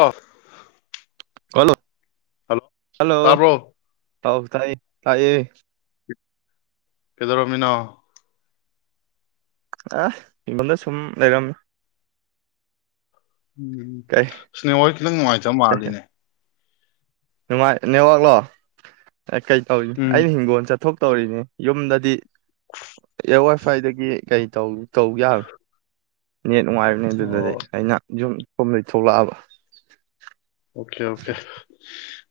ꯑꯣ [unintelligible] hello hello ꯇꯥꯔꯕ꯭ꯔꯣ ꯍꯥꯎ ꯇꯥꯏꯌꯦ ꯇꯥꯏꯌꯦ ꯀꯩꯗꯧꯔꯃꯤꯅꯣ ꯑ ꯏꯕꯗ ꯁꯨꯝ ꯂꯩꯔꯝ ꯎꯝ ꯀꯩ ꯑꯁ ꯅꯦꯠꯋꯥꯛꯁꯦ ꯈꯤꯇꯪ ꯅꯨꯡꯉꯥꯏꯇꯕ ꯃꯥꯜꯂꯤꯅꯦ ꯅꯨꯡꯉꯥꯏ ꯅꯦꯠꯋꯥꯛꯂꯣ ꯍꯥꯏꯐꯦꯠ ꯇꯧꯏ ꯎꯝ ꯑꯩꯩꯅ ꯍꯤꯡꯒꯣꯜ ꯆꯠꯊꯣꯛ ꯇꯧꯔꯤꯅꯦ ꯌꯨꯝꯗꯗꯤ ꯑꯦꯌꯔ ꯋꯥꯏ ꯐꯥꯏꯗꯒꯤ ꯀꯩ ꯇꯧ ꯌꯥꯕꯣ ꯅꯦꯠ ꯅꯨꯡꯉꯥꯏꯕꯅꯦ ꯑꯗꯨꯗꯗꯤ ꯑꯣ ꯑꯩꯅ ꯌꯨꯝ ꯌꯨꯝꯗꯩ ꯊꯣꯛꯂꯛꯑꯕ ꯑꯣꯀꯦ ꯑꯣꯀꯦ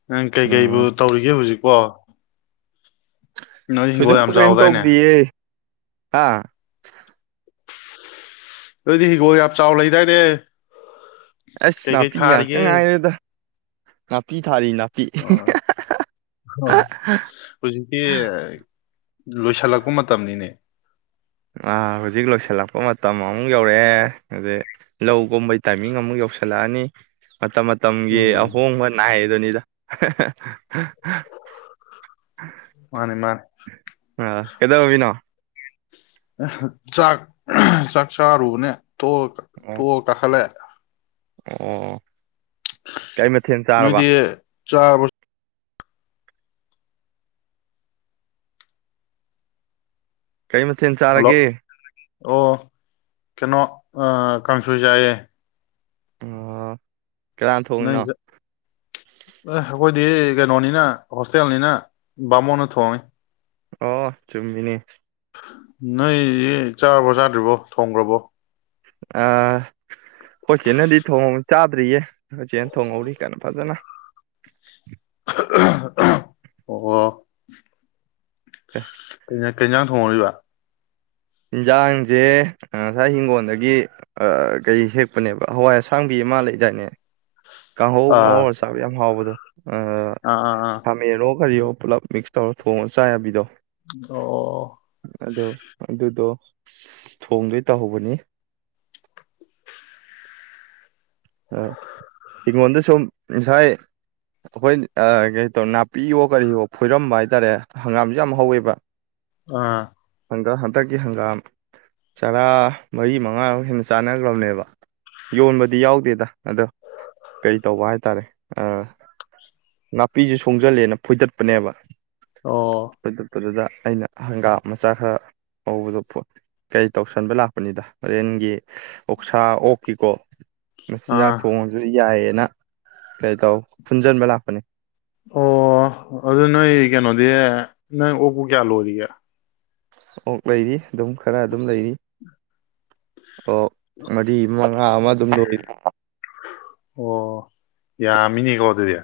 ꯅꯪ ꯀꯩꯀꯩꯕꯨ ꯎꯝ ꯇꯧꯔꯤꯒꯦ ꯍꯧꯖꯤꯛ ꯄꯣ ꯊꯣꯏꯗꯣꯛꯄ ꯀꯩꯝ ꯆꯥꯎꯗꯥꯏꯅꯦ ꯇꯧꯗꯌꯦ ꯍꯥ ꯅꯣꯏꯗꯤ ꯍꯤꯒꯣꯜ ꯌꯥꯝ ꯆꯥꯎ ꯂꯩꯗꯥꯏꯅꯦ ꯑꯁ ꯀꯩꯀꯩ ꯅꯥꯄꯤ ꯉꯥꯛꯇ ꯊꯥꯔꯤꯒꯦ ꯉꯥꯏꯔꯦꯗ ꯅꯄꯤ ꯊꯥꯔꯤ ꯅ ꯑꯣ ꯍꯧꯖꯤꯛꯀꯤ ꯂꯣꯏꯁꯤꯜꯂꯛꯄ ꯃꯇꯝꯅꯤꯅꯦ ꯑꯥ ꯍꯧꯖꯤꯛ ꯂꯣꯏꯁꯤꯜꯂꯛꯄ ꯃꯇꯝ ꯑꯃꯨꯛ ꯌꯧꯔꯛꯑꯦ ꯑꯗꯩ ꯂꯧꯒꯨꯝꯕꯩ ꯇꯥꯏꯃꯤꯡ ꯑꯃꯨꯛ ꯌꯧꯁꯤꯜꯂꯛꯑꯅꯤ ꯃꯇꯝ ꯃꯇꯝꯒꯤ ꯎꯝ ꯑꯍꯣꯡꯕ ꯅꯥꯏꯗꯨꯅꯤꯗ ꯃꯥꯅꯤ ꯃꯥꯅꯤ [unintelligible] ꯑꯥ ꯀꯩꯗꯧꯔꯝ ꯃꯤꯅꯣ꯫ ꯆꯥꯛ ꯆꯥꯛ ꯆꯥꯔꯨꯅꯦ ꯇꯣ ꯑꯣ ꯇꯣ ꯀꯥꯈꯠꯂꯦ ꯑꯣ ꯀꯩ ꯃꯊꯦꯜ ꯆꯥꯔꯕ ꯅꯣꯏꯗꯤ ꯆꯥꯔꯕ ꯀꯩ ꯃꯊꯦꯜ ꯍꯜꯂꯣ ꯆꯥꯔꯒꯦ ꯑꯣ ꯀꯩꯅꯣ ꯀꯟꯁꯣꯏ ꯌꯥꯥꯏꯌꯦ ꯑꯣ ꯀꯅꯥꯅ [inaudible] ꯊꯣꯡꯉꯤꯅꯣ [unintelligible] ꯑꯗꯨꯗꯤ ꯀꯩꯅꯣꯅꯤꯅ ꯍꯣꯁꯇꯦꯜꯅꯤꯅ ꯕꯥꯃꯣꯟꯅ ꯊꯣꯡꯉꯤ ꯑꯣ ꯆꯨꯝꯃꯤꯅꯤ ꯅꯣꯏ ꯆꯥꯔꯕꯣ ꯆꯥꯗ꯭ꯔꯤꯕꯣ ꯊꯣꯡꯈ꯭ꯔꯕꯣ ꯑ ꯈꯣꯏꯆꯦꯅꯗꯤ ꯊꯣꯡꯍ ꯆꯥꯗ꯭ꯔꯤꯌꯦ ꯈꯣꯏꯆꯦꯅ ꯊꯣꯡꯍꯧꯔꯤ ꯀꯩꯅꯣ ꯐꯖꯅ [unintelligible] ꯑꯣ [inaudible] ꯀꯩ ꯏꯁꯥꯡ ꯊꯣꯡꯍꯧꯔꯤꯕ ꯌꯦꯟꯁꯥꯡꯁꯦ ꯉꯁꯥꯏ ꯏꯤꯡꯒꯣꯜꯗꯒꯤ ꯀꯩ ꯍꯦꯛꯄꯅꯦꯕ ꯍꯋꯥꯏ ꯑꯁꯥꯡꯕꯤ ꯃꯥ ꯂꯩꯗꯥꯏꯅꯦ ꯀꯥꯡꯍꯧ ꯑꯥ ꯉꯧꯔꯥ ꯆꯥꯕ ꯌꯥꯝ ꯍꯥꯎꯕꯗꯣ ꯑ ꯑꯥ ꯑꯥ ꯑꯥ ꯊꯃꯦꯔꯣ ꯀꯔꯤꯌꯣ ꯄꯨꯂꯞ ꯃꯤꯛꯁ ꯇꯧꯔꯣ ꯊꯣꯡꯉꯣ ꯆꯥ ꯌꯥꯕꯤꯗꯣ ꯑꯗꯣ ꯑꯗꯨꯗꯣ ꯊꯣꯡꯗꯩ ꯇꯧ ꯍꯧꯕꯅꯤ ꯍꯤꯉꯣꯟꯗ ꯁꯨꯝ ꯉꯁꯥꯏ ꯑꯩꯈꯣꯏ ꯀꯩꯇꯧꯔ ꯅꯥꯄꯤꯌꯣ ꯀꯔꯤꯌꯣ ꯐꯣꯏꯔꯝꯕ ꯍꯥꯏꯇꯥꯔꯦ ꯍꯪꯒꯥꯝꯁꯨ ꯌꯥꯝ ꯍꯧꯋꯦꯕ ꯑꯥ ꯍꯪꯒꯥ ꯍꯟꯗꯛꯀꯤ ꯍꯪꯒꯥꯝ ꯆꯔꯥ ꯃꯔꯤ ꯃꯉꯥꯔ ꯍꯦꯟꯅ ꯆꯥꯟꯅꯈ꯭ꯔꯕꯅꯦꯕ ꯌꯣꯟꯕꯗꯤ ꯌꯥꯎꯗꯦꯗ ꯑꯗꯣ ꯀꯩ ꯇꯧꯕ ꯍꯥꯏꯇꯥꯔꯦ ꯅꯥꯄꯤꯁꯦ ꯁꯣꯡꯖꯜꯂꯦꯅ ꯐꯣꯏꯗꯠꯄꯅꯦꯕ ꯑꯣ ꯐꯣꯏꯗꯠꯄ ꯗꯨꯗ ꯑꯩꯅ ꯍꯪꯒꯥꯝ ꯃꯆꯥ ꯈꯔ ꯍꯧꯕꯗꯣ ꯀꯩ ꯇꯧꯁꯟꯕ ꯂꯥꯛꯄꯅꯤꯗ ꯍꯣꯔꯦꯟꯒꯤ ꯑꯣꯛꯁꯥ ꯑꯣꯛ ꯀꯤꯀꯣ ꯃꯆꯤꯟꯖꯥꯛ ꯑꯥ ꯑꯣ ꯊꯣꯡꯉꯁꯨ ꯌꯥꯏꯌꯦ ꯂꯩ ꯇꯣ ꯄꯨꯟꯖꯟꯕ ꯅꯦ ꯑꯣ ꯑꯗꯨ ꯅꯣꯏ ꯀꯩꯅꯣꯗꯤ ꯅꯪ ꯑꯣꯛꯄꯨ ꯀꯌꯥ ꯂꯣꯏꯔꯤꯒꯦ ꯑꯣꯛ ꯂꯩꯔꯤ ꯑꯗꯨꯝ ꯈꯔ ꯑꯗꯨꯝ ꯂꯩꯔꯤ ꯑꯣ ꯃꯔꯤ ꯃ ꯃꯉꯥ ꯑꯗꯨꯝ ꯂꯣꯏꯔꯤ ꯑꯣ ꯌꯥꯝꯃꯤꯅꯦꯀꯣ ꯑꯗꯨꯗꯤ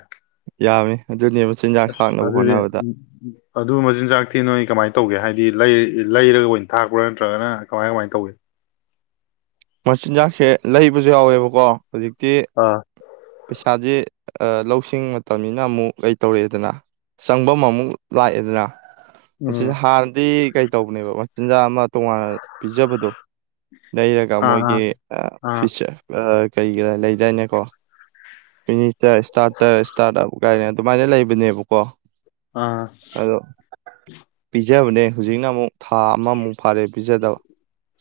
ꯌꯥꯃꯤ ꯑꯗꯨꯅꯦꯕ ꯆꯤꯟꯖꯥꯛ ꯑꯁ ꯊꯥꯛꯅꯕ ꯑꯗꯨꯗꯤ ꯍꯣꯠꯅꯕꯗ ꯎ ꯑꯗꯨ ꯃꯆꯤꯟꯖꯥꯛ ꯊꯤ ꯅꯣꯏ ꯀꯃꯥꯏꯅ ꯇꯧ ꯇꯧꯒꯦ ꯍꯥꯏꯗꯤ ꯂꯩꯔꯒ ꯑꯣꯏꯅ ꯊꯥꯛꯄ꯭ꯔꯥ ꯅꯠꯇ꯭ꯔꯒꯅ ꯀꯃꯥꯏ ꯀꯃꯥꯏꯅ ꯇꯧꯒꯦ ꯃꯆꯤꯟꯁꯦ ꯂꯩꯕꯁꯨ ꯌꯥꯎꯋꯦꯕꯀꯣ ꯍꯧꯖꯤꯛꯇꯤ ꯑꯥ ꯄꯩꯁꯥꯁꯦ ꯂꯧꯁꯤꯡ ꯃꯇꯝꯅꯤꯅ ꯑꯃꯨꯛ ꯀꯩꯇꯧꯔꯛꯑꯦꯗꯅ ꯆꯪꯐꯝ ꯑꯃꯨꯛ ꯂꯥꯛꯑꯦꯗꯅ ꯃꯁꯤꯁ ꯎꯝ ꯍꯥꯟꯅꯗꯤ ꯀꯩ ꯇꯧꯕꯅꯦꯕ ꯆꯤꯟꯖꯥꯛ ꯑꯃ ꯇꯣꯉꯥꯟꯅ ꯄꯤꯖꯕꯗꯣ ꯂꯩꯔꯒ ꯃꯣꯏꯒꯤ ꯑꯥ ꯑꯥ ꯐꯆ ꯀꯩꯒ ꯂꯩꯗꯥꯏꯅꯦꯀꯣ ꯐꯤꯅꯤꯆꯔ ꯏꯁꯇꯥꯔꯇꯔ ꯏꯁꯇꯥꯔꯠ ꯑꯞ ꯀꯥꯏꯅ ꯑꯗꯨꯃꯥꯏꯅ ꯂꯩꯕꯅꯦꯕꯀꯣ ꯑꯥ ꯖꯕꯅꯦ ꯍꯧꯖꯤꯛꯅ ꯑꯃꯨꯛ ꯊꯥ ꯑꯃꯃꯨꯛ ꯐꯥꯔꯦꯕ ꯄꯤꯖꯥꯗꯥꯥꯕ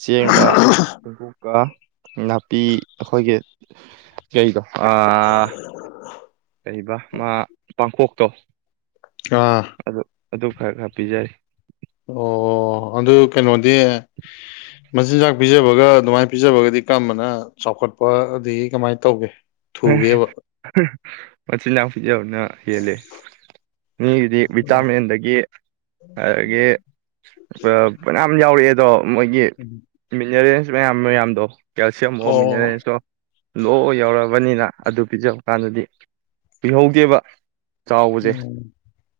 ꯆꯦꯡꯒ ꯆ‌ꯦꯡꯀꯨꯛ ꯀꯥ ꯅꯥꯄꯤ ꯑꯩꯈꯣꯏꯒꯤ ꯀꯩꯗꯣ ꯑꯥ ꯑꯥ ꯀꯩꯕ ꯃꯥ ꯄꯥꯡꯈꫭꯛꯇꯣ ꯑꯥ ꯑꯗꯨ ꯈꯔ ꯈꯔ ꯄꯤꯖꯔꯤ ꯑꯣ ꯑꯗꯨ ꯀꯩꯅꯣꯗꯤ ꯃꯆꯤꯟꯖꯥꯛ ꯄꯤꯖꯕꯒ ꯑꯗꯨꯃꯥꯏꯅ ꯄꯤꯖꯕꯒꯗꯤ ꯀꯔꯝꯕꯅ ꯆꯥꯎꯈꯠꯄ ꯑꯗꯒꯤ ꯀꯃꯥꯏꯅ ꯇꯧꯒꯦ ꯊꯨꯒꯦꯕ [unintelligible] ꯃꯆꯤꯟꯖꯥꯛ ꯄꯤꯖꯕꯅ ꯍꯦꯜꯂꯦ ꯃꯤꯒꯤꯗꯤ ꯑꯣ ꯚꯤꯇꯥꯃꯤꯟꯗꯒꯤ ꯑꯗꯒꯤ ꯐꯅꯥꯝ ꯌꯥꯎꯔꯛꯑꯦ ꯗꯣ ꯃꯣꯏꯒꯤ ꯃꯤꯟꯅꯔꯦꯜ ꯃꯌꯥꯝ ꯃꯌꯥꯝꯗꯣ ꯀꯦꯜꯁꯤꯌꯝ ꯑꯣ ꯃꯤꯟꯅꯌꯦꯜꯂ‌ꯦ ꯂꯣꯏꯅ ꯌꯥꯎ ꯄꯥꯅꯤꯅ ꯑꯗꯨ ꯄꯤꯖꯕ ꯀꯥꯟꯗꯗꯤ ꯀꯨꯏꯧꯍꯧꯗꯦꯕ ꯎꯝ ꯑꯣ ꯆꯥꯎꯕꯖ‌ꯦ ꯎꯝ.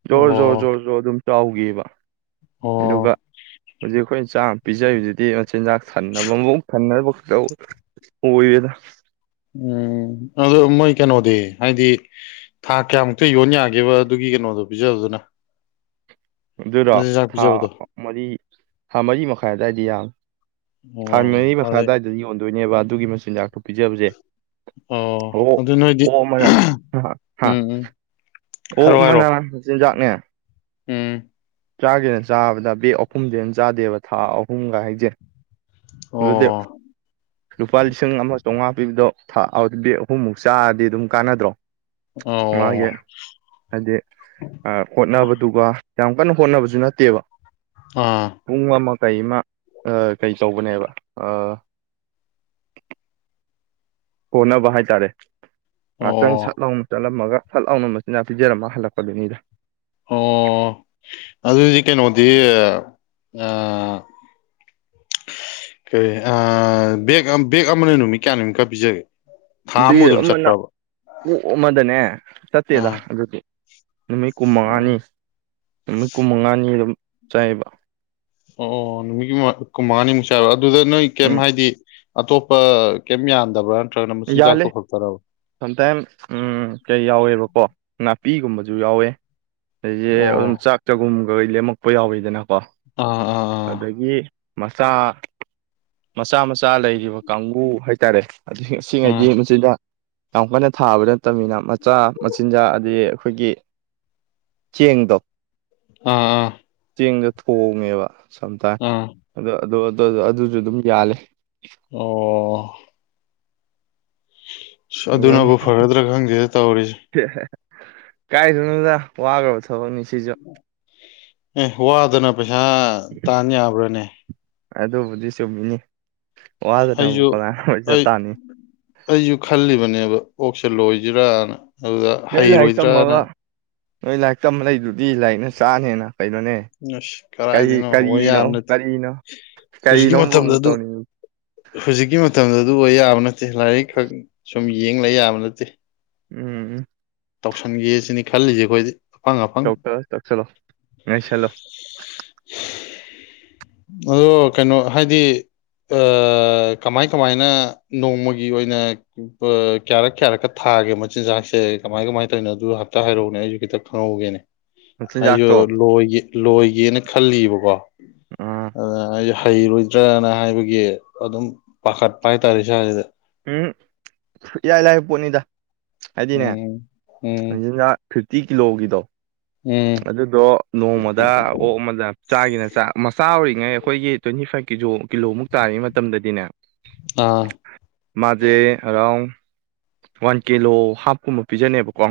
ꯖꯣꯔ ꯖꯣꯔ ꯑꯣ ꯖꯣꯔ ꯖꯣꯔ ꯑꯗꯨꯝ ꯆꯥꯎꯒꯤꯕ ꯑꯗꯨꯒ ꯑꯣ ꯍꯧꯖꯤꯛ ꯑꯩꯈꯣꯏꯅ ꯆꯥ ꯄꯤꯖꯥꯔꯤꯗꯨꯗꯤ ꯃ ꯆꯤꯟꯖꯥꯛ ꯊꯟꯅꯕ ꯃꯕꯨꯛ ꯊꯟꯅꯕ ꯇꯧ ꯑꯣꯏꯌꯦꯗ ꯎꯝ ꯑꯗꯣ ꯃꯣꯏ ꯀꯩꯅꯣꯗꯤ ꯍꯥꯏꯗꯤ ꯊꯥ ꯀꯌꯥꯃꯨꯛꯇ ꯌꯣꯟ ꯌꯥꯒꯦꯕ ꯑꯗꯨꯒꯤ ꯀꯩꯅꯣꯗꯣ ꯄꯤꯖꯕꯗꯨꯅ ꯑꯗꯨꯔꯣ ꯃꯆꯤꯟꯖꯥꯛ ꯊꯥ ꯄꯤꯖꯕꯗꯣ ꯑ ꯃꯔꯤ ꯊꯥ ꯃꯔꯤ ꯃꯈꯥꯏ ꯑꯗꯥꯏꯗꯤ ꯌꯥꯝꯕꯅꯤ ꯊꯥ ꯑꯣ ꯃꯔꯤꯃꯈꯥꯏ ꯑꯗꯩ ꯑꯗ꯭ꯋꯥꯏꯗꯗꯤ ꯌꯣꯟ ꯗꯣꯏꯅꯦꯕ ꯑꯗꯨꯒꯤ ꯃꯆꯤꯟꯖꯥꯛꯇꯨ ꯄꯤꯖꯕꯁꯦ ꯑꯣ ꯑꯣꯛ ꯑꯗꯨ ꯅꯣꯏꯗꯤ ꯑꯣꯛ ꯑꯃꯅ ꯍ ꯍꯥ ꯎꯝ ꯎꯝ ꯑꯣꯛ ꯑꯃꯅ ꯃꯆꯤꯟꯖꯥꯛ ꯅꯦ ꯎꯝ ꯆꯥꯒꯦꯅ ꯆꯥꯕꯗ ꯕꯦꯛ ꯑꯍꯨꯝꯗꯩ ꯍꯦꯟ ꯆꯥꯗꯦꯕ ꯊꯥ ꯑꯍꯨꯝꯒꯥ ꯍꯥꯏꯖꯦ ꯎꯝ ꯑꯗꯨꯗꯤ ꯂꯨꯄꯥ ꯂꯤꯁꯤꯡ ꯑꯃ ꯆꯧꯉꯥ ꯄꯤꯕꯗꯣ ꯊꯥ ꯑꯗꯨꯗꯤ ꯑꯍꯨꯝꯃꯨꯛ ꯆꯥꯔꯗꯤ ꯑꯗꯨꯝ ꯀꯥꯟꯅꯗ꯭ꯔꯣ ꯑꯣ ꯑꯣ ꯃꯥꯒꯤ ꯍꯥꯏꯗꯤ ꯑ ꯍꯣꯠꯅꯕꯗꯨꯒ ꯌꯥꯝ ꯀꯟꯅ ꯍꯣꯠꯅꯕꯁꯨ ꯅꯠꯇꯦꯕ ꯑꯥ ꯄꯨꯡ ꯑꯃ ꯀꯩꯃ ꯑ ꯀꯩꯇꯧꯕꯅꯦꯕ ꯑ ꯀꯣꯟꯅꯕ ꯍꯥꯏꯇꯥꯔꯦ ꯉꯥꯛꯇꯪ ꯁꯠ ꯑꯣ ꯂꯥꯎꯅ ꯆꯠꯂꯝꯃꯒ ꯁꯠ ꯂꯥꯎꯅ ꯃꯆꯤꯟꯖꯥꯛ ꯄꯤꯖꯔꯝꯃ ꯍꯜꯂꯛꯄꯗꯨꯅꯤꯗ ꯑꯣ ꯑꯗꯨꯗꯤ ꯀꯩꯅꯣꯗꯤ ꯑ ꯀꯔꯤ ꯑ ꯕꯦꯛ ꯑꯝ ꯕꯦꯛ ꯑꯃꯅ ꯅꯨꯃꯤꯠ ꯀꯌꯥꯅꯤꯃꯨꯛꯀ ꯄꯤꯖꯒꯦ ꯊꯥ ꯑꯃꯨꯛ ꯕꯦꯛ ꯑꯗꯨꯝ ꯑꯃꯅ ꯆꯠꯄ꯭ꯔꯕ ꯑꯣꯛ ꯑꯃꯗꯅꯦ ꯆꯠꯇꯦꯗ ꯑꯥ ꯑꯗꯨꯗꯤ ꯅꯨꯃꯤꯠ ꯑꯣ ꯀꯨꯟꯃꯉꯥꯅꯤ ꯅꯨꯃꯤꯠ ꯀꯨꯟ ꯃꯉꯥꯅꯤꯔꯣꯝ ꯆꯥꯏꯌꯦꯕ ꯑꯣ ꯅꯨꯃꯤꯠ ꯀꯨꯟꯃꯉꯥꯅꯤ ꯃꯨꯛ ꯆꯂ ꯑꯗꯨꯗ ꯅꯣꯏ ꯀꯩꯝ ꯎꯝ ꯍꯥꯏꯗꯤ ꯑꯇꯣꯞꯄ ꯀꯩꯝ ꯌꯥꯗꯕ꯭ꯔꯥ ꯌꯥꯜꯂꯦ ꯁꯝꯇꯥꯏꯝ ꯎꯝ ꯀꯩ ꯌꯥꯎꯋꯦꯕꯀꯣ ꯉꯥ ꯄꯤꯒꯨꯝꯕꯁꯨ ꯌꯥꯎꯋꯦ ꯑꯩꯁꯦ ꯑꯗꯨꯝ ꯑꯣ ꯆꯥꯛ ꯆꯒꯨꯝ ꯍꯣꯏ ꯂꯦꯝꯃꯛꯄ ꯌꯥꯎꯋꯤꯗꯅ ꯀꯣ ꯑꯥ ꯑꯥ ꯑꯗꯒꯤ ꯃꯆꯥ ꯃꯆꯥ ꯃꯆꯥ ꯂꯩꯔꯤꯕ ꯀꯥꯡꯕꯨ ꯍꯥꯏꯇꯥꯔꯦ ꯑꯗꯍꯤ ꯑꯥ ꯁꯤꯉꯩꯗꯤ ꯑꯥ ꯃꯆꯤꯟꯖꯥꯛ ꯌꯥꯝ ꯀꯟꯅ ꯊꯥꯕ ꯅꯠꯇꯕꯅꯤꯅ ꯃꯆꯥ ꯃꯆꯤꯟꯖꯥꯛ ꯑꯥ ꯑꯩꯈꯣꯏꯒꯤ ꯆꯦꯡꯗꯣ ꯑꯥ ꯑꯥ ꯆꯦꯡꯗꯣ ꯊꯣꯡꯉꯦꯕ ꯁꯝꯇꯥꯝ ꯑꯥ ꯑꯗꯣ ꯑꯗꯨꯁꯨ ꯑꯗꯨꯝ ꯌꯥꯂꯦ ꯑꯣ ꯑ ꯑꯗꯨꯅꯤ ꯑꯗꯨꯅꯕꯨ ꯐꯔꯗ꯭ꯔꯥ ꯈꯪꯗꯦꯗ ꯇꯧꯔꯤꯁꯦ ꯀꯥꯏꯗꯩꯅꯣꯗꯥ ꯋꯥꯒꯔꯕ ꯊꯕꯛꯅꯤ ꯁꯤꯖꯨ ꯑꯦ ꯋꯥꯗꯅ ꯄꯩꯁꯥ ꯇꯥꯟ ꯌꯥꯕ꯭ꯔꯥꯅꯦ ꯑꯗꯨꯕꯨꯗꯤ ꯆꯨꯝꯃꯤꯅꯤ ꯑꯩꯁꯨ ꯋꯥꯗꯅꯕꯨ ꯀꯅꯥꯅ ꯑꯣꯏꯖ ꯑꯩ ꯇꯥꯅꯤ ꯑꯩꯁꯨ ꯈꯜꯂꯤꯕꯅꯦꯕ ꯑꯣꯛꯁꯦ ꯂꯣꯏꯁꯤꯔꯅ ꯑꯗꯨꯗ ꯅꯣꯏ ꯂꯥꯏꯔꯤꯛ ꯍꯩꯔꯣꯏꯗ꯭ꯔꯥꯅ ꯇꯝꯃꯒ ꯅꯣꯏ ꯂꯥꯏꯔꯤꯛ ꯇꯝꯕ ꯂꯩꯗꯨꯗꯤ ꯂꯥꯏꯔꯤꯛꯅ ꯆꯥꯅꯤꯅ ꯑꯁ ꯀꯗꯥꯥꯏꯗꯅꯣ ꯑꯣꯏ ꯀꯔꯤꯅꯣ ꯌꯥꯕ ꯅꯠꯇꯦ ꯀꯔꯤꯅꯣ ꯍꯧꯖꯤꯛꯀꯤ ꯀꯔꯤꯅꯣꯕ ꯃꯇꯝꯗ ꯑꯃꯨꯛ ꯑꯗꯨ ꯇꯧꯅꯤꯡꯉꯤ ꯍꯧꯖꯤꯛꯀꯤ ꯃꯇꯝꯗ ꯑꯗꯨ ꯑꯣꯏ ꯌꯥꯕ ꯅꯠꯇꯦ ꯂꯥꯏꯔꯤꯛ ꯈꯛ ꯁꯨꯝ ꯌꯦꯡ ꯂꯩ ꯌꯥꯕ ꯅꯠꯇꯦ ꯎꯝ ꯇꯧꯁꯟꯒꯦ ꯁꯤꯅꯤ ꯈꯜꯂꯤꯁꯦ ꯑꯩꯈꯣꯏ ꯇꯧꯁꯜꯂꯣ ꯇꯧꯁꯜꯂꯣ ꯅꯣꯝ ꯁꯜꯂꯣ ꯑꯗꯣ ꯀꯩꯅꯣ ꯍꯥꯏꯗꯤ ꯑꯥ ꯀꯃꯥꯏ ꯀꯃꯥꯏꯅ ꯅꯣꯡꯃꯒꯤ ꯑꯣꯏꯅ ꯀꯌꯥꯔꯛ ꯀꯌꯥꯔꯛꯀ ꯊꯥꯒꯦ ꯃꯆꯤꯟꯖꯥꯛꯁꯦ ꯀꯃꯥꯏ ꯀꯃꯥꯏꯅ ꯇꯧꯔꯤꯅꯣ ꯑꯗꯨ ꯑꯝꯇꯥ ꯍꯥꯏꯔꯛꯎꯅꯦ ꯑꯩꯁꯨ ꯈꯤꯇ ꯈꯪꯍꯧꯒꯦꯅꯦ ꯑꯩꯁꯨ ꯃꯆꯤꯟꯖꯥꯛꯇꯣ ꯂꯣꯏꯒꯦ ꯂꯣꯏꯒꯦꯅ ꯈꯜꯂꯤꯕꯀꯣ ꯑꯥ ꯑꯗꯨꯅ ꯑꯩꯁ ꯍꯩꯔꯣꯏꯗ꯭ꯔꯅ ꯍꯥꯏꯕꯒꯤ ꯑꯗꯨꯝ ꯄꯥꯈꯠꯄ ꯍꯥꯏꯇꯥꯔꯦ ꯏꯁꯥꯁꯤꯗ ꯎꯝ ꯏꯔꯥꯅ ꯂꯥꯏ ꯄꯣꯠꯅꯤꯗ ꯍꯥꯏꯗꯤꯅꯦ ꯎꯝ ꯎꯝ ꯃꯆꯤꯟꯖꯥꯛ ꯐꯤꯞꯇꯤ ꯀꯤꯂꯣꯒꯤꯗꯣ ꯎꯝ ꯑꯗꯨꯗꯣ ꯅꯣꯡꯃꯗ ꯑꯣꯛ ꯑꯃꯗ ꯆꯥꯒꯤꯅ ꯃꯆꯥ ꯑꯣꯏꯔꯤꯉꯩ ꯑꯩꯈꯣꯏꯒꯤ ꯇ꯭ꯋꯦꯟꯇꯤ ꯐꯥꯏꯞ ꯀꯤꯂꯣ ꯀꯤꯂꯣꯃꯨꯛ ꯇꯥꯔꯤꯉꯩ ꯃꯇꯝꯗꯗꯤꯅꯦ ꯑꯥ ꯃꯥꯖꯦ ꯑꯔꯥꯎꯟ ꯋꯥꯟ ꯀꯤꯂꯣ ꯍꯥꯞꯀꯨꯝꯕ ꯄꯤꯖꯅꯦꯕꯀꯣ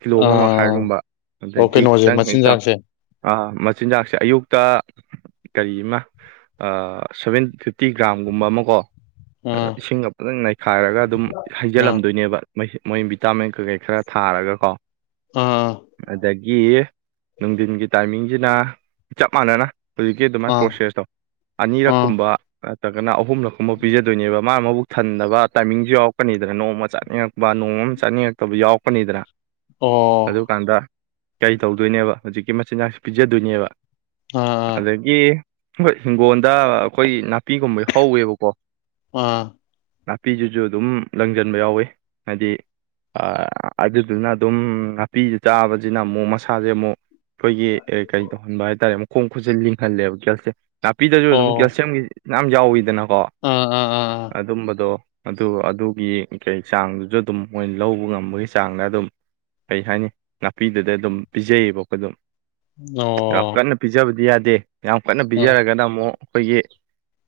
ꯀꯤꯂꯣ ꯑꯃ ꯑꯥ ꯃꯈꯥꯏꯒꯨꯝꯕ ꯑꯣ ꯑꯗꯩꯗꯤ ꯀꯩꯅꯣꯁꯦ ꯈꯤꯇꯪ ꯍꯦꯛꯇ ꯃꯆꯤꯟꯖꯥꯛꯁꯦ ꯃꯆꯤꯟꯖꯥꯛꯁꯦ ꯑꯌꯨꯛꯇ ꯀꯔꯤ ꯑꯃ ꯁꯚꯦꯟ ꯐꯤꯐꯇꯤ ꯒ꯭ꯔꯥꯝꯒꯨꯝꯕ ꯑꯃ ꯀꯣ ꯑ ꯑꯥ ꯏꯁꯤꯡꯒ ꯐꯖꯪ ꯅꯩꯈꯥꯏꯔꯒ ꯑꯗꯨꯝ ꯑꯥ ꯍꯩꯖꯤꯜꯂꯝꯗꯣꯏꯅꯦꯕ [inaudible] ꯃꯣꯏ ꯚꯤꯇꯥꯃꯤꯟ ꯀꯩꯀꯩ ꯈꯔ ꯊꯥꯔꯒ ꯀꯣ ꯑꯥ ꯑꯗꯒꯤ ꯅꯨꯡꯊꯤꯟꯒꯤ ꯇꯥꯏꯃꯤꯡꯁꯤꯅ ꯆꯞ ꯃꯥꯟꯅꯅ ꯍꯧꯖꯤꯛꯀꯤ ꯑꯗꯨꯃꯥꯏꯅ ꯑꯥ ꯄ꯭ꯔꯣꯁꯦꯁꯇꯣ ꯑꯥ ꯑꯅꯤꯔꯛꯀꯨꯝꯕ ꯇꯒꯅ ꯑꯍꯨꯝꯂ ꯀꯨꯝꯕ ꯄꯤꯖꯗꯣꯏꯅꯦꯕ ꯃꯥ ꯃꯕꯨꯛ ꯊꯟꯗꯕ ꯇꯥꯏꯃꯤꯡꯁꯨ ꯌꯥꯎꯔꯛꯀꯅꯤꯗꯅ ꯅꯣꯡꯃ ꯆꯥꯅꯤꯡꯉꯛꯄ ꯅꯣꯡꯃ ꯑꯃ ꯆꯥꯅꯤꯡꯉꯛꯇꯕ ꯌꯥꯎꯛꯀꯅꯤꯗꯅ ꯑꯣ ꯑꯗꯨꯀꯥꯟꯗ ꯀꯔꯤ ꯇꯧꯗꯣꯏꯅꯦꯕ ꯍꯧꯖꯤꯛꯀꯤ ꯃꯆꯤꯟꯖꯥꯛꯁꯨ ꯄꯤꯖꯗꯣꯏꯅꯦꯕ ꯑꯥ ꯑꯗꯒꯤ ꯍꯣꯏ ꯍꯤꯡꯒꯣꯜꯗ ꯑꯩꯈꯣꯏ ꯄꯄꯤꯒꯨꯝꯕꯩ ꯍꯧꯋꯦꯕꯀꯣ ꯑꯥ ꯅꯥꯄꯤꯁꯤꯁꯨ ꯑꯗꯨꯝ ꯂꯪꯁꯤꯟꯕ ꯌꯥꯎꯋꯤ ꯍꯥꯏꯗꯤ ꯑꯗꯨꯗꯨꯅ ꯑꯗꯨꯝ ꯅꯥꯄꯤꯁꯨ ꯆꯥꯕ ꯁꯤꯅ ꯑꯃꯨꯛ ꯃꯁꯥꯁꯦ ꯑꯃꯨꯛ ꯑꯩꯈꯣꯏꯒꯤ ꯀꯩ ꯇꯧꯍꯟꯕ ꯍꯥꯏꯇꯔꯦ ꯃꯈꯨ ꯈꯣꯡ ꯈꯨꯠꯁꯦ ꯂꯤꯡꯍꯜꯂꯦꯕ ꯗꯔꯒꯁꯦ ꯅꯥꯞꯄꯤꯗ꯭ꯔꯁꯨ ꯑꯗꯨꯝ ꯑꯣ ꯀꯦꯜꯁꯤꯌꯝꯒꯤ ꯃꯌꯥꯝ ꯌꯥꯎꯋꯤꯗꯅ ꯀꯣ ꯑꯥ ꯑꯥ ꯑꯥ ꯑꯗꯨꯝꯕꯗꯣ ꯑꯗꯨ ꯑꯗꯨꯒꯤ ꯀꯩ ꯆꯥꯡꯗꯨꯁꯨ ꯑꯗꯨꯝ ꯃꯣꯏꯅ ꯂꯧꯕ ꯉꯝꯕꯒꯤ ꯆꯥꯡꯗ ꯑꯗꯨꯝ ꯀꯩ ꯍꯥꯏꯅꯤ ꯅꯥꯄꯤꯗꯨꯗ ꯑꯗꯨꯝ ꯄꯤꯖꯩꯌꯦꯕ ꯑꯗꯨꯝ ꯌꯥꯝ ꯑꯣ ꯀꯟ ꯄꯤꯖꯕꯗꯤ ꯌꯗ ꯗꯦ ꯌꯥꯝ ꯀꯟꯅ ꯑꯥ ꯄꯤꯖꯔꯒꯅ ꯑꯃꯨꯛ ꯑꯩꯈꯣꯏꯒꯤ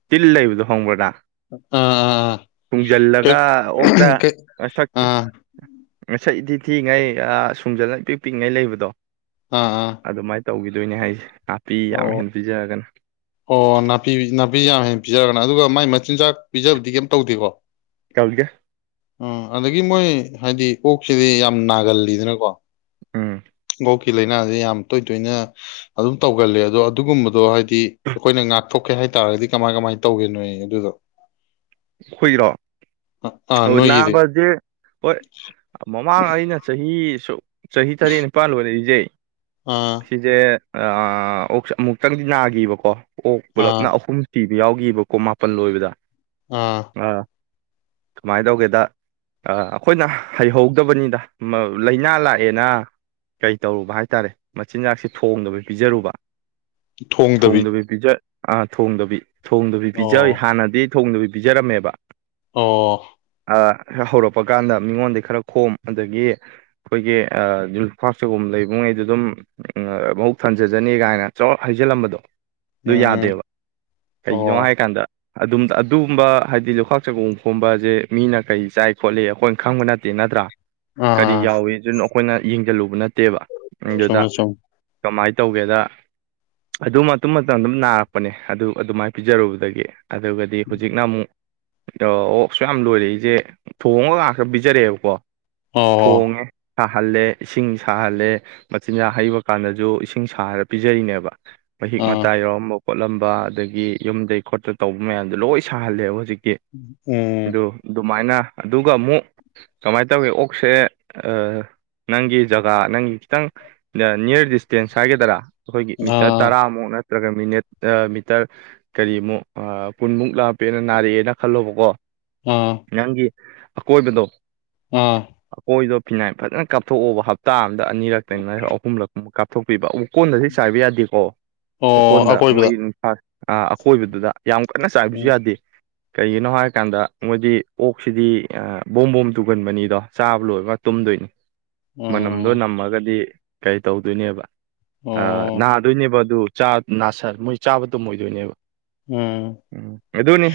ꯇꯤꯜ ꯂꯩꯕꯗꯣ ꯍꯪꯕ꯭ꯔꯥꯅ ꯑꯥ ꯑꯥ ꯑꯥ ꯀ ꯑꯥ ꯃꯁꯛ ꯔꯊꯤ ꯊꯤꯉꯩ ꯁꯨꯡꯖꯜꯂꯒ ꯄꯤꯛ ꯄꯤꯛꯉꯩ ꯂꯩꯕꯗꯣ ꯑꯥ ꯑꯥ ꯇꯧꯒꯤꯗꯣꯏꯅꯦ ꯍꯥꯏꯁꯦ ꯅꯥꯄꯤ ꯌꯥꯝ ꯑꯣ ꯍꯦꯟꯅ ꯄꯤꯖꯒꯅ ꯄꯄꯤ ꯌꯥꯝ ꯍꯦꯟꯅ ꯄꯤꯖꯔꯒꯅ ꯑꯗꯨꯒ ꯃꯥꯏ ꯃꯆꯤꯟꯖꯥꯛ ꯄꯤꯖꯕꯗꯤ ꯀꯩꯝ ꯇꯧꯗꯦꯀꯣ ꯇꯧꯗꯦ ꯑ ꯑꯗꯒꯤ ꯃꯣꯏ ꯍꯥꯏꯗꯤ ꯑꯣꯛꯁꯤꯗꯤ ꯌꯥꯝ ꯅꯥꯒꯜꯂꯤꯗꯅꯀꯣ ꯎꯝ ꯑꯣꯛꯀꯤ ꯂꯥꯏꯅꯁꯦ ꯌꯥꯝ ꯇꯣꯏ ꯇꯣꯏꯅ ꯑꯗꯨꯝ ꯇꯧꯒꯜꯂꯦ ꯑꯗꯣ ꯑꯗꯨꯒꯨꯝꯕꯗꯣ ꯍꯥꯏꯗꯤ ꯑꯩꯈꯣꯏꯅ ꯉꯥꯛꯊꯣꯛꯀꯦ ꯍꯥꯏꯇꯔꯒꯗꯤ ꯀꯃꯥꯏ ꯀꯃꯥꯏꯅ ꯇꯧꯒꯦꯅꯣ ꯑꯗꯨꯗ ꯈꯣꯏꯒꯤꯔꯣ ꯑꯣ ꯅꯣꯏꯒꯤꯗꯤ ꯅꯥꯕꯁꯦ ꯍꯣꯏ ꯃꯃꯥꯡ ꯑꯩꯅ ꯆꯍꯤ [unintelligible] ꯆꯍꯤ ꯇꯔꯦꯠ ꯅꯤꯄꯥꯜ ꯂꯣꯏꯔꯏꯁꯦ ꯑꯥ ꯁꯤꯁꯦ ꯑꯥ ꯑꯃꯨꯛꯇꯪꯗꯤ ꯅꯥꯈꯤꯕꯀꯣ ꯑꯣꯛ ꯑꯥ ꯄꯨꯂꯞꯅ ꯑꯍꯨꯝ ꯁꯤ ꯌꯥꯎꯈꯤꯕ ꯀꯣ ꯃꯥꯄꯥꯜ ꯂꯣꯏꯕꯗ ꯑꯥ ꯀꯃꯥꯏꯅ ꯇꯧꯒꯦꯗ ꯑꯩꯈꯣꯏꯅ ꯍꯩꯍꯧꯗꯕꯅꯤꯗ ꯂꯥꯏꯅꯥ ꯂꯥꯛꯑꯦꯅ ꯀꯩ ꯇꯧꯔꯨꯕ ꯍꯥꯏ ꯇꯔꯦ ꯃꯆꯤꯟꯖꯥꯛꯁꯦ ꯊꯣꯡꯗꯕꯤ ꯄꯤꯖꯔꯨꯕ ꯊꯣꯡꯗꯕꯤ ꯄꯤꯖ ꯑꯥ ꯊꯣꯡꯗꯕꯤ ꯊꯣꯡꯗꯕꯤ ꯄꯤꯖꯥꯏ ꯑꯣ ꯍꯥꯟꯅꯗꯤ ꯊꯣꯡꯗꯕꯤ ꯄꯤꯖꯔꯝꯃꯦꯕ ꯑꯣ ꯍꯧꯔꯛꯄ ꯀꯥꯟꯗ ꯃꯤꯉꯣꯟꯗꯒꯤ ꯈꯔ ꯈꯣꯝ ꯑꯗꯒꯤ ꯑꯩꯈꯣꯏꯒꯤ ꯖꯨꯐꯒꯨꯝ ꯂꯩꯕꯉꯩꯗ ꯑꯗꯨꯝ ꯃꯍꯕꯨꯛ ꯊꯟꯖꯖꯅꯤ ꯀꯥꯏꯅ ꯆꯥꯎ ꯍꯥꯏꯖꯤꯜꯂꯝꯕꯗꯣ ꯎꯝ ꯑꯗꯨ ꯎꯝ ꯌꯥꯗꯦꯕ ꯀꯩꯒꯤꯅꯣ ꯑꯣ ꯍꯥꯏꯀꯥꯟꯗ ꯑꯗꯨꯝ ꯑꯗꯨꯒꯨꯝꯕ ꯍꯥꯏꯗꯤ ꯂꯨꯈꯥꯛ ꯆꯒꯨꯝ ꯈꯣꯝꯕꯁꯦ ꯃꯤꯅ ꯀꯩ ꯆꯥꯏ ꯈꯣꯠꯂꯤ ꯑꯩꯈꯣꯏꯅ ꯈꯪꯕ ꯅꯠꯇꯦ ꯅꯠꯇ꯭ꯔꯥ ꯀꯔꯤ ꯑꯥ ꯌꯥꯎꯋꯤ ꯑꯗꯨ ꯑꯩꯈꯣꯏꯅ ꯌꯦꯡꯁꯤꯜꯂꯨꯕ ꯅꯠꯇꯦꯕ ꯑꯗꯨꯗ ꯆꯨꯝꯃꯦ ꯆꯨꯝꯃꯦ ꯀꯃꯥꯏꯅ ꯇꯧꯒꯦꯗ ꯑꯗꯨ ꯃꯇꯨꯡ ꯃꯇꯝ ꯑꯗꯨꯝ ꯅꯥꯔꯛꯄꯅꯦ ꯑꯗꯨ ꯑꯗꯨꯃꯥꯏꯅ ꯄꯤꯖꯔꯨꯕꯗꯒꯤ ꯑꯗꯨꯒꯗꯤ ꯍꯧꯖꯤꯛꯅ ꯑꯃꯨꯛ ꯗꯣ ꯑꯣꯛ ꯁꯨꯛ ꯌꯥꯝ ꯂꯣꯏꯔꯛꯏꯁꯦ ꯊꯣꯡꯉꯒ ꯉꯥꯛ ꯄꯤꯖꯔꯛꯑꯦꯕꯀꯣ ꯑꯣ ꯊꯣꯡꯉꯦ ꯁꯥꯍꯜꯂꯦ ꯏꯁꯤꯡ ꯁꯥꯍꯜꯂꯦ ꯃꯆꯤꯟꯖꯥꯛ ꯍꯩꯕ ꯀꯥꯟꯗꯁꯨ ꯏꯁꯤꯡ ꯁꯥꯔꯔ ꯄꯤꯖꯔꯤꯅꯦꯕ ꯃꯍꯤꯛ ꯑꯥ ꯃꯇꯥꯏ ꯌꯥꯎꯔꯝꯕ ꯈꯣꯠꯂꯝꯕ ꯑꯗꯒꯤ ꯌꯨꯝꯗꯩ ꯈꯣꯠꯇ ꯇꯧꯕ ꯃꯌꯥꯝꯗꯣ ꯂꯣꯏ ꯁꯥꯍꯜꯂꯦꯕ ꯍꯧꯖꯤꯛ ꯎꯝ ꯑꯗꯨ ꯑꯗꯨꯃꯥꯏꯅ ꯑꯗꯨꯒ ꯑꯃꯨꯛ ꯀꯃꯥꯏꯅ ꯇꯧꯏꯤ ꯑꯣꯛꯁꯦ ꯑꯥ ꯅꯪꯒꯤ ꯖꯒꯥ ꯅꯪꯒꯤ ꯈꯤꯇꯪ ꯅꯤꯌꯔ ꯗꯤꯁꯇꯦꯟꯁ ꯍꯥꯏꯒꯗꯔꯥ ꯑꯩꯈꯣꯏꯒꯤ ꯃꯤꯇꯔ ꯑꯥ ꯇꯔꯥꯃꯨꯛ ꯅ ꯅꯠꯇ꯭ꯔꯒ ꯃꯤꯅꯦꯠ ꯃꯤꯇꯔ ꯀꯔꯤꯃꯨꯛ ꯄꯨꯟꯃꯨꯛ ꯂꯥꯞ ꯅꯥꯔꯛꯑꯦꯅ ꯈꯜꯂꯣꯕꯀꯣ ꯑꯥ ꯅꯪꯒꯤ ꯑꯀꯣꯏꯕꯗꯣ ꯑꯥ ꯐꯤꯅꯥꯏꯟ ꯐꯖꯅ ꯀꯥꯞꯊꯣꯛꯑꯣꯕ ꯍꯞꯇꯥ ꯑꯝꯗ ꯑꯅꯤꯔꯛꯇꯪ ꯅ ꯑꯍꯨꯝꯂꯛꯀꯨꯝꯕ ꯀꯥꯞꯊꯣꯛꯄꯤꯕ ꯑꯣꯛꯀꯣꯟꯗꯗꯤ ꯆꯥꯏꯕ ꯌꯥꯗꯦꯀꯣ ꯑꯣ ꯑꯣꯀꯣꯟꯗ ꯑꯀꯣꯏꯕꯗ ꯃꯣꯏꯒꯤ ꯅꯨꯡꯁꯥ ꯑ ꯑꯀꯣꯏꯕꯗꯨꯗ ꯌꯥꯝ ꯀꯟꯅ ꯆꯥꯏꯕꯁꯨ ꯎꯝ ꯌꯥꯗꯦ ꯀꯩꯒꯤꯅꯣ ꯍꯥꯏꯔꯀꯥꯟꯗ ꯃꯣꯏꯗꯤ ꯑꯣꯛꯁꯤꯗꯤ ꯑ ꯕꯣꯝꯕꯣꯝ ꯇꯨꯒꯟꯕꯅꯤꯗꯣ ꯆꯥꯕ ꯂꯣꯏꯕꯒ ꯇꯨꯝꯗꯣꯏꯅꯤ ꯃꯅꯝꯗꯣ ꯑꯣ ꯅꯝꯃꯒꯗꯤ ꯀꯩ ꯇꯧꯗꯣꯏꯅꯦꯕ ꯑ ꯑꯣ ꯅꯥꯗꯨꯏꯅꯤꯕ ꯑꯗꯨ ꯆꯥ ꯅꯥꯁꯔ ꯃꯣꯏ ꯆꯥꯕ ꯇꯩꯝꯃꯣꯏꯗꯣꯏꯅꯦꯕ ꯎꯝ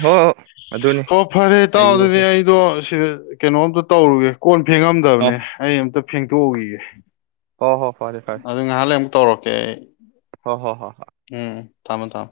ꯍꯣꯏ ꯍꯣꯏ ꯑꯗꯨꯅꯤ ꯍꯣ ꯐꯔꯦ ꯏꯇꯥꯎ ꯑꯩꯒꯤ ꯑꯗꯨꯗꯤ ꯑꯩꯗꯣ ꯁꯤꯗ ꯀꯩꯅꯣꯝꯇ ꯇꯧꯔꯨꯒꯦ ꯀꯣꯟ ꯍꯣ ꯐꯦꯡꯉꯝꯗꯕꯅꯦ ꯑꯩ ꯑꯝꯇ ꯐꯦꯡꯇꯣꯛꯎꯒꯤꯒꯦ ꯍꯣ ꯍꯣ ꯐꯔꯦ ꯐꯔꯦ ꯇꯧꯔꯛꯀꯦ ꯑꯩ ꯍꯣ ꯍꯣ ꯍꯣ ꯍꯣ ꯎꯝ ꯊꯝꯃꯣ ꯊꯝ